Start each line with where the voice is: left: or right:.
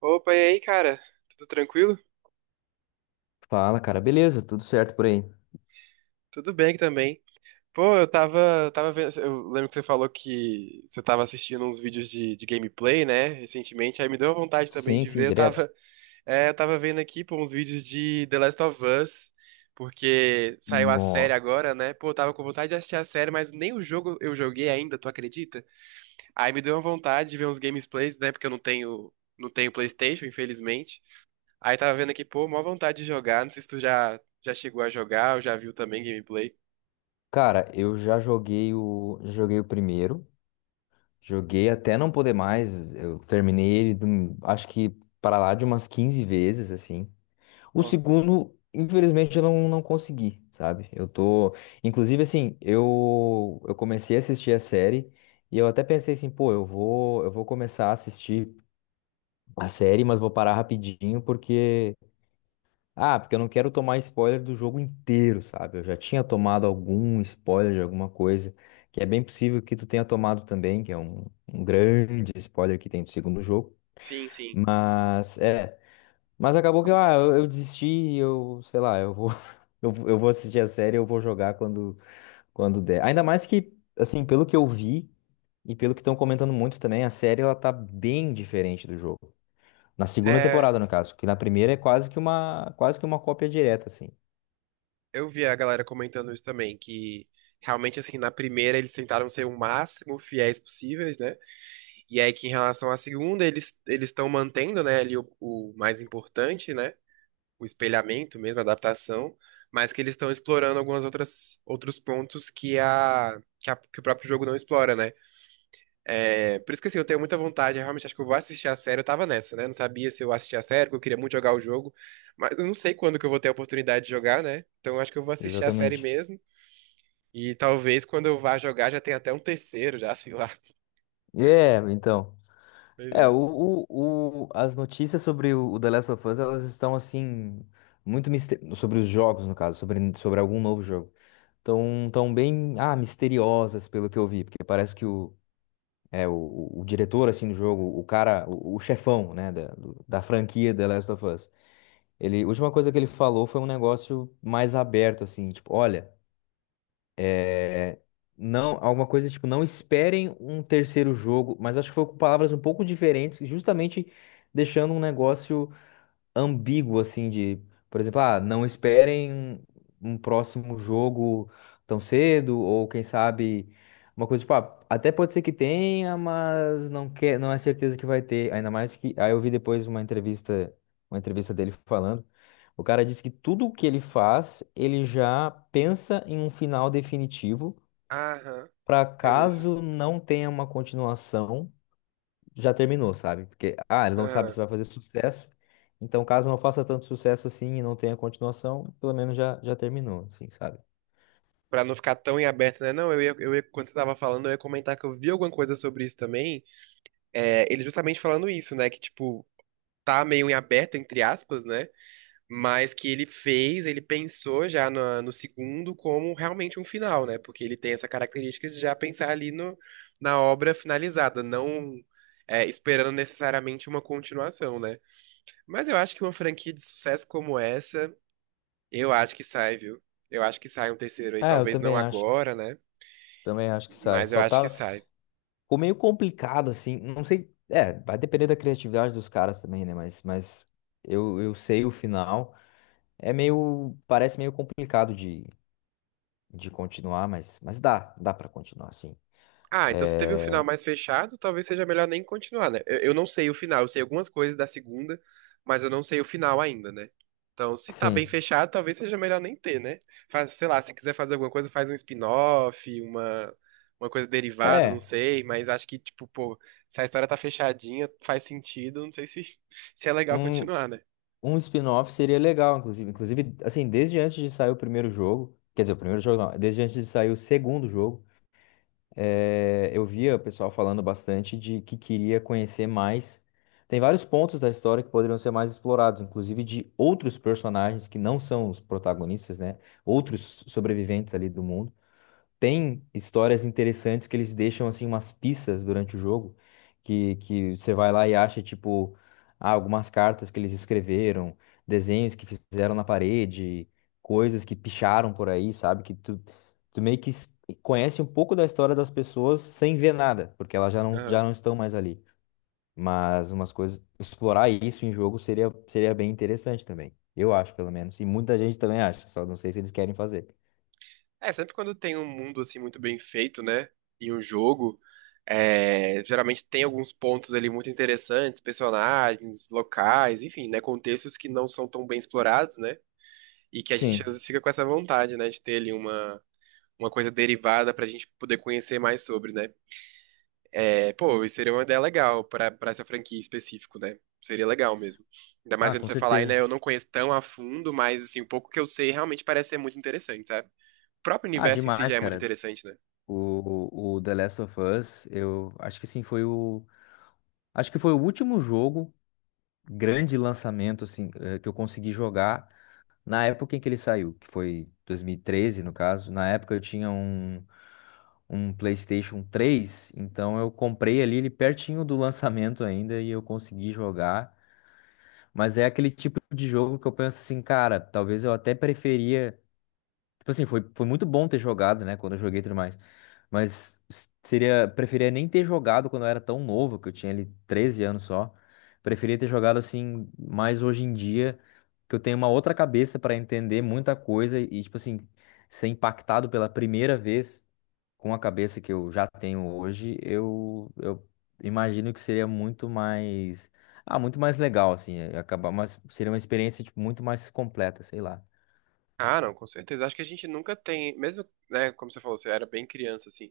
right: Opa, e aí, cara? Tudo tranquilo?
left: Fala, cara. Beleza, tudo certo por aí?
right: Tudo bem aqui também. Pô, eu tava vendo, eu lembro que você falou que você tava assistindo uns vídeos de gameplay, né, recentemente, aí me deu vontade também
left: Sim,
right: de
left: sim,
right: ver,
left: direto.
right: é, eu tava vendo aqui, pô, uns vídeos de The Last of Us, porque saiu a série
left: Nossa.
right: agora, né, pô, eu tava com vontade de assistir a série, mas nem o jogo eu joguei ainda, tu acredita? Aí me deu uma vontade de ver uns gameplays, né, porque eu não tenho PlayStation, infelizmente. Aí tava vendo aqui, pô, mó vontade de jogar. Não sei se tu já chegou a jogar ou já viu também gameplay.
left: Cara, eu já joguei o primeiro. Joguei até não poder mais. Eu terminei ele, acho que para lá de umas 15 vezes, assim. O
right: Ó,
left: segundo, infelizmente, eu não, não consegui, sabe? Eu tô. Inclusive, assim, eu comecei a assistir a série e eu até pensei assim, pô, eu vou começar a assistir a série, mas vou parar rapidinho porque. Ah, porque eu não quero tomar spoiler do jogo inteiro, sabe? Eu já tinha tomado algum spoiler de alguma coisa, que é bem possível que tu tenha tomado também, que é um grande spoiler que tem do segundo jogo.
right: sim, sim.
left: Mas, é. Mas acabou que eu desisti, e eu, sei lá, eu vou, eu vou assistir a série, eu vou jogar quando, quando der. Ainda mais que, assim, pelo que eu vi e pelo que estão comentando muito também, a série ela tá bem diferente do jogo. Na segunda
right: É,
left: temporada, no caso, que na primeira é quase que uma cópia direta, assim.
right: eu vi a galera comentando isso também, que realmente, assim, na primeira eles tentaram ser o máximo fiéis possíveis, né? E aí que em relação à segunda, eles estão mantendo, né, ali o mais importante, né? O espelhamento mesmo, a adaptação. Mas que eles estão explorando algumas outras outros pontos que o próprio jogo não explora, né? É, por isso que assim, eu tenho muita vontade, eu realmente acho que eu vou assistir a série. Eu tava nessa, né? Não sabia se eu assistia a série, porque eu queria muito jogar o jogo. Mas eu não sei quando que eu vou ter a oportunidade de jogar, né? Então eu acho que eu vou assistir a série
left: Exatamente.
right: mesmo. E talvez quando eu vá jogar já tenha até um terceiro, já, sei lá.
left: É, então.
right: Pois
left: É,
right: é.
left: as notícias sobre o The Last of Us, elas estão assim, muito mister... sobre os jogos, no caso, sobre, sobre algum novo jogo. Estão tão bem, misteriosas, pelo que eu vi, porque parece que o diretor, assim, do jogo, o cara, o chefão, né, da franquia The Last of Us, ele, a última coisa que ele falou foi um negócio mais aberto, assim, tipo, olha. É, não, alguma coisa tipo, não esperem um terceiro jogo, mas acho que foi com palavras um pouco diferentes, justamente deixando um negócio ambíguo, assim, de, por exemplo, não esperem um próximo jogo tão cedo, ou quem sabe, uma coisa, tipo, ah, até pode ser que tenha, mas não quer, não é certeza que vai ter, ainda mais que, aí eu vi depois uma entrevista dele falando, o cara disse que tudo o que ele faz, ele já pensa em um final definitivo,
right: Aham,
left: para
right: eu vi isso.
left: caso não tenha uma continuação, já terminou, sabe? Porque, ah, ele não sabe
right: Aham.
left: se vai fazer sucesso. Então, caso não faça tanto sucesso assim e não tenha continuação, pelo menos já, já terminou, assim, sabe?
right: Pra não ficar tão em aberto, né? Não, eu ia, quando você tava falando, eu ia comentar que eu vi alguma coisa sobre isso também. É, ele justamente falando isso, né? Que, tipo, tá meio em aberto, entre aspas, né? Mas que ele pensou já no segundo como realmente um final, né? Porque ele tem essa característica de já pensar ali na obra finalizada, não é, esperando necessariamente uma continuação, né? Mas eu acho que uma franquia de sucesso como essa, eu acho que sai, viu? Eu acho que sai um terceiro aí,
left: Ah, eu
right: talvez não agora, né?
left: também acho que sai.
right: Mas eu
left: Só
right: acho que
left: tá,
right: sai.
left: ficou meio complicado, assim, não sei, é, vai depender da criatividade dos caras também, né? Mas eu sei o final. É meio, parece meio complicado de continuar, mas dá, dá pra continuar, sim.
right: Ah, então se teve um final
left: É,
right: mais fechado, talvez seja melhor nem continuar, né? Eu não sei o final, eu sei algumas coisas da segunda, mas eu não sei o final ainda, né? Então, se tá bem
left: sim.
right: fechado, talvez seja melhor nem ter, né? Faz, sei lá, se quiser fazer alguma coisa, faz um spin-off, uma coisa derivada, não
left: É,
right: sei, mas acho que, tipo, pô, se a história tá fechadinha, faz sentido, não sei se, se é legal
left: um,
right: continuar, né?
left: Um spin-off seria legal, inclusive. Inclusive, assim, desde antes de sair o primeiro jogo, quer dizer, o primeiro jogo não, desde antes de sair o segundo jogo, eu via o pessoal falando bastante de que queria conhecer mais. Tem vários pontos da história que poderiam ser mais explorados, inclusive de outros personagens que não são os protagonistas, né? Outros sobreviventes ali do mundo tem histórias interessantes que eles deixam assim umas pistas durante o jogo que você vai lá e acha tipo ah, algumas cartas que eles escreveram, desenhos que fizeram na parede, coisas que picharam por aí, sabe? Que tu, tu meio que s- conhece um pouco da história das pessoas sem ver nada, porque elas já não estão mais ali. Mas umas coisas, explorar isso em jogo seria, seria bem interessante também. Eu acho, pelo menos. E muita gente também acha, só não sei se eles querem fazer.
right: É, sempre quando tem um mundo assim muito bem feito, né? Em um jogo, é, geralmente tem alguns pontos ali muito interessantes, personagens, locais, enfim, né? Contextos que não são tão bem explorados, né? E que a gente às
left: Sim.
right: vezes fica com essa vontade, né? De ter ali uma coisa derivada pra gente poder conhecer mais sobre, né? É, pô, isso seria uma ideia legal pra essa franquia em específico, né? Seria legal mesmo. Ainda mais
left: Ah,
right: quando
left: com
right: você falar aí, né?
left: certeza.
right: Eu não conheço tão a fundo, mas assim, o pouco que eu sei realmente parece ser muito interessante, sabe? O próprio
left: Ah,
right: universo em si já
left: demais,
right: é muito
left: cara.
right: interessante, né?
left: O The Last of Us, eu acho que assim foi o, acho que foi o último jogo grande lançamento assim que eu consegui jogar na época em que ele saiu, que foi 2013, no caso. Na época eu tinha um, um PlayStation três, então eu comprei ali ele pertinho do lançamento ainda e eu consegui jogar. Mas é aquele tipo de jogo que eu penso assim, cara, talvez eu até preferia Tipo assim, foi, foi muito bom ter jogado, né? Quando eu joguei e tudo mais. Mas seria, preferia nem ter jogado quando eu era tão novo, que eu tinha ali 13 anos só. Preferia ter jogado assim, mais hoje em dia, que eu tenho uma outra cabeça pra entender muita coisa e, tipo assim, ser impactado pela primeira vez com a cabeça que eu já tenho hoje, eu imagino que seria muito mais. Ah, muito mais legal, assim. Acabar, mas seria uma experiência, tipo, muito mais completa, sei lá.
right: Ah, não, com certeza. Acho que a gente nunca tem, mesmo, né, como você falou, você era bem criança, assim.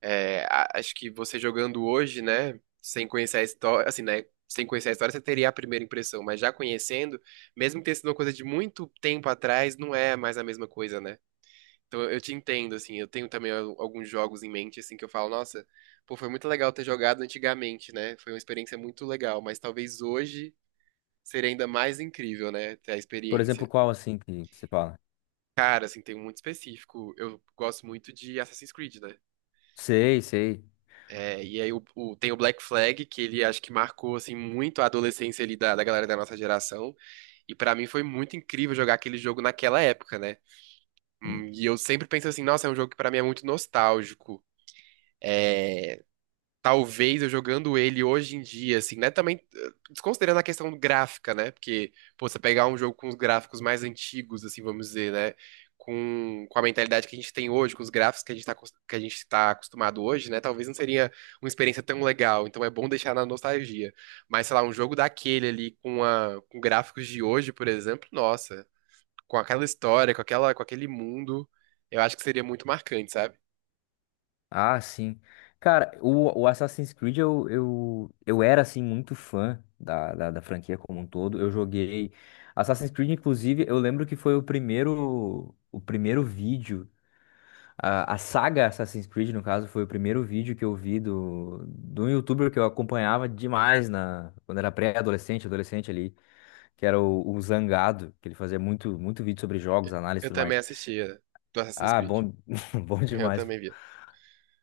right: Acho que você jogando hoje, né, sem conhecer a história, assim, né, sem conhecer a história, você teria a primeira impressão, mas já conhecendo, mesmo que tenha sido uma coisa de muito tempo atrás, não é mais a mesma coisa, né? Então eu te entendo, assim, eu tenho também alguns jogos em mente, assim, que eu falo, nossa, pô, foi muito legal ter jogado antigamente, né? Foi uma experiência muito legal, mas talvez hoje seria ainda mais incrível, né, ter a
left: Por exemplo,
right: experiência.
left: qual assim que você fala?
right: Cara, assim, tem um muito específico. Eu gosto muito de Assassin's Creed, né?
left: Sei, sei.
right: É, e aí tem o Black Flag, que ele acho que marcou, assim, muito a adolescência ali da galera da nossa geração. E pra mim foi muito incrível jogar aquele jogo naquela época, né?
left: Hum.
right: E eu sempre penso assim, nossa, é um jogo que pra mim é muito nostálgico. É, talvez eu jogando ele hoje em dia, assim, né? Também desconsiderando a questão gráfica, né? Porque, pô, você pegar um jogo com os gráficos mais antigos, assim, vamos dizer, né? Com a mentalidade que a gente tem hoje, com os gráficos que a gente tá acostumado hoje, né? Talvez não seria uma experiência tão legal. Então é bom deixar na nostalgia. Mas, sei lá, um jogo daquele ali com gráficos de hoje, por exemplo, nossa, com aquela história, com aquele mundo, eu acho que seria muito marcante, sabe?
left: Ah, sim. Cara, o Assassin's Creed eu era assim muito fã da franquia como um todo. Eu joguei Assassin's Creed, inclusive, eu lembro que foi o primeiro vídeo. A saga Assassin's Creed, no caso, foi o primeiro vídeo que eu vi do, do youtuber que eu acompanhava demais na, quando era pré-adolescente, adolescente ali, que era o Zangado, que ele fazia muito, muito vídeo sobre jogos, análise e
right: Eu
left: tudo
right: também
left: mais.
right: assistia do Assassin's
left: Ah,
right: Creed.
left: bom, bom
right: Eu
left: demais.
right: também via.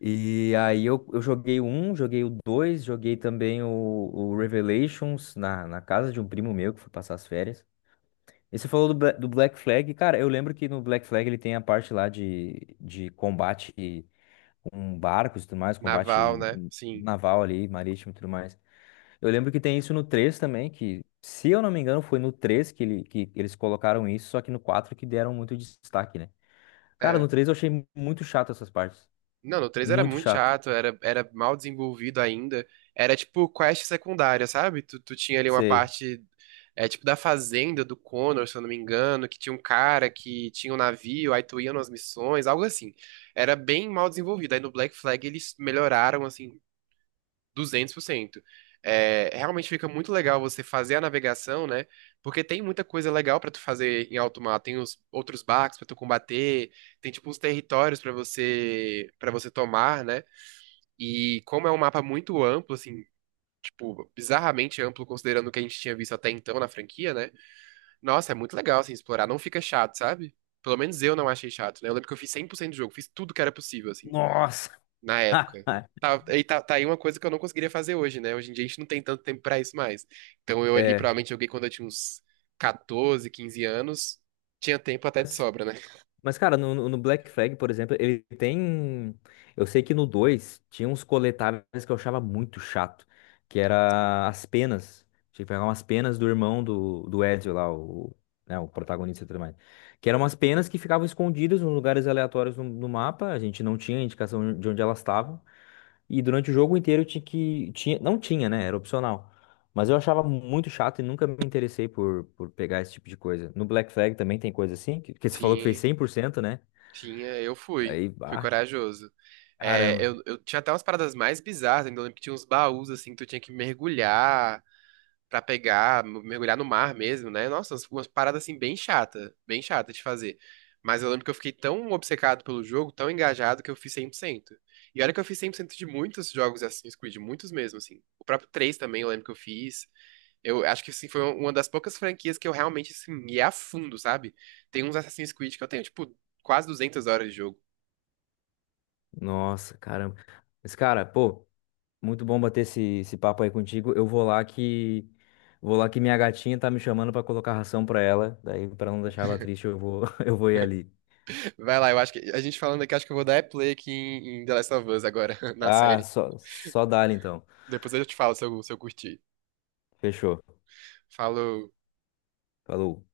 left: E aí eu joguei o 1, joguei o 2, joguei também o Revelations na casa de um primo meu que foi passar as férias. E você falou do, do Black Flag. Cara, eu lembro que no Black Flag ele tem a parte lá de combate com barcos e tudo mais,
right: Naval,
left: combate
right: né? Sim.
left: naval ali, marítimo e tudo mais. Eu lembro que tem isso no 3 também, que se eu não me engano foi no 3 que, ele, que eles colocaram isso, só que no 4 que deram muito destaque, né? Cara,
right: É.
left: no 3 eu achei muito chato essas partes.
right: Não, no três era
left: Muito
right: muito
left: chato.
right: chato, era mal desenvolvido ainda. Era tipo quest secundária, sabe? Tu tinha ali uma
left: Sei.
right: parte, é, tipo da fazenda do Connor, se eu não me engano, que tinha um cara que tinha um navio, aí tu ia nas missões, algo assim. Era bem mal desenvolvido. Aí no Black Flag eles melhoraram, assim, 200%. É, realmente fica muito legal você fazer a navegação, né? Porque tem muita coisa legal pra tu fazer em alto mar. Tem os outros barcos pra tu combater, tem tipo os territórios pra você para você tomar, né? E como é um mapa muito amplo, assim, tipo, bizarramente amplo considerando o que a gente tinha visto até então na franquia, né? Nossa, é muito legal assim explorar, não fica chato, sabe? Pelo menos eu não achei chato, né? Eu lembro que eu fiz 100% do jogo, fiz tudo que era possível, assim
left: Nossa!
right: na época. Tá, e tá aí uma coisa que eu não conseguiria fazer hoje, né? Hoje em dia a gente não tem tanto tempo pra isso mais. Então eu ali
left: É.
right: provavelmente joguei quando eu tinha uns 14 15 anos. Tinha tempo até de
left: Mas,
right: sobra, né?
left: mas, cara, no Black Flag, por exemplo, ele tem. Eu sei que no 2 tinha uns coletáveis que eu achava muito chato, que
right: Sim.
left: era as penas. Tinha que pegar umas penas do irmão do Ezio lá, o, né, o protagonista e tudo mais. Que eram umas penas que ficavam escondidas em lugares aleatórios no mapa, a gente não tinha indicação de onde elas estavam. E durante o jogo inteiro eu tinha que. Tinha, não tinha, né? Era opcional. Mas eu achava muito chato e nunca me interessei por pegar esse tipo de coisa. No Black Flag também tem coisa assim, que você falou que fez
right: Tinha,
left: 100%, né?
right: tinha, eu fui.
left: Aí,
right: Fui
left: ah,
right: corajoso. É,
left: caramba.
right: eu tinha até umas paradas mais bizarras, ainda lembro que tinha uns baús assim que tu tinha que mergulhar, pra pegar, mergulhar no mar mesmo, né? Nossa, umas paradas assim bem chata de fazer. Mas eu lembro que eu fiquei tão obcecado pelo jogo, tão engajado, que eu fiz 100%. E olha que eu fiz 100% de muitos jogos de Assassin's Creed, muitos mesmo, assim. O próprio 3 também eu lembro que eu fiz. Eu acho que, assim, foi uma das poucas franquias que eu realmente, assim, ia a fundo, sabe? Tem uns Assassin's Creed que eu tenho, tipo, quase 200 horas de jogo.
left: Nossa, caramba. Mas, cara, pô, muito bom bater esse, esse papo aí contigo. Eu vou lá que. Vou lá que minha gatinha tá me chamando pra colocar ração pra ela. Daí, pra não deixar ela triste, eu vou, eu vou ir ali.
right: Vai lá, eu acho que a gente falando aqui, acho que eu vou dar é play aqui em The Last of Us agora, na
left: Ah,
right: série.
left: só, só dá então.
right: Depois eu te falo se eu, curti.
left: Fechou.
right: Falou.
left: Falou.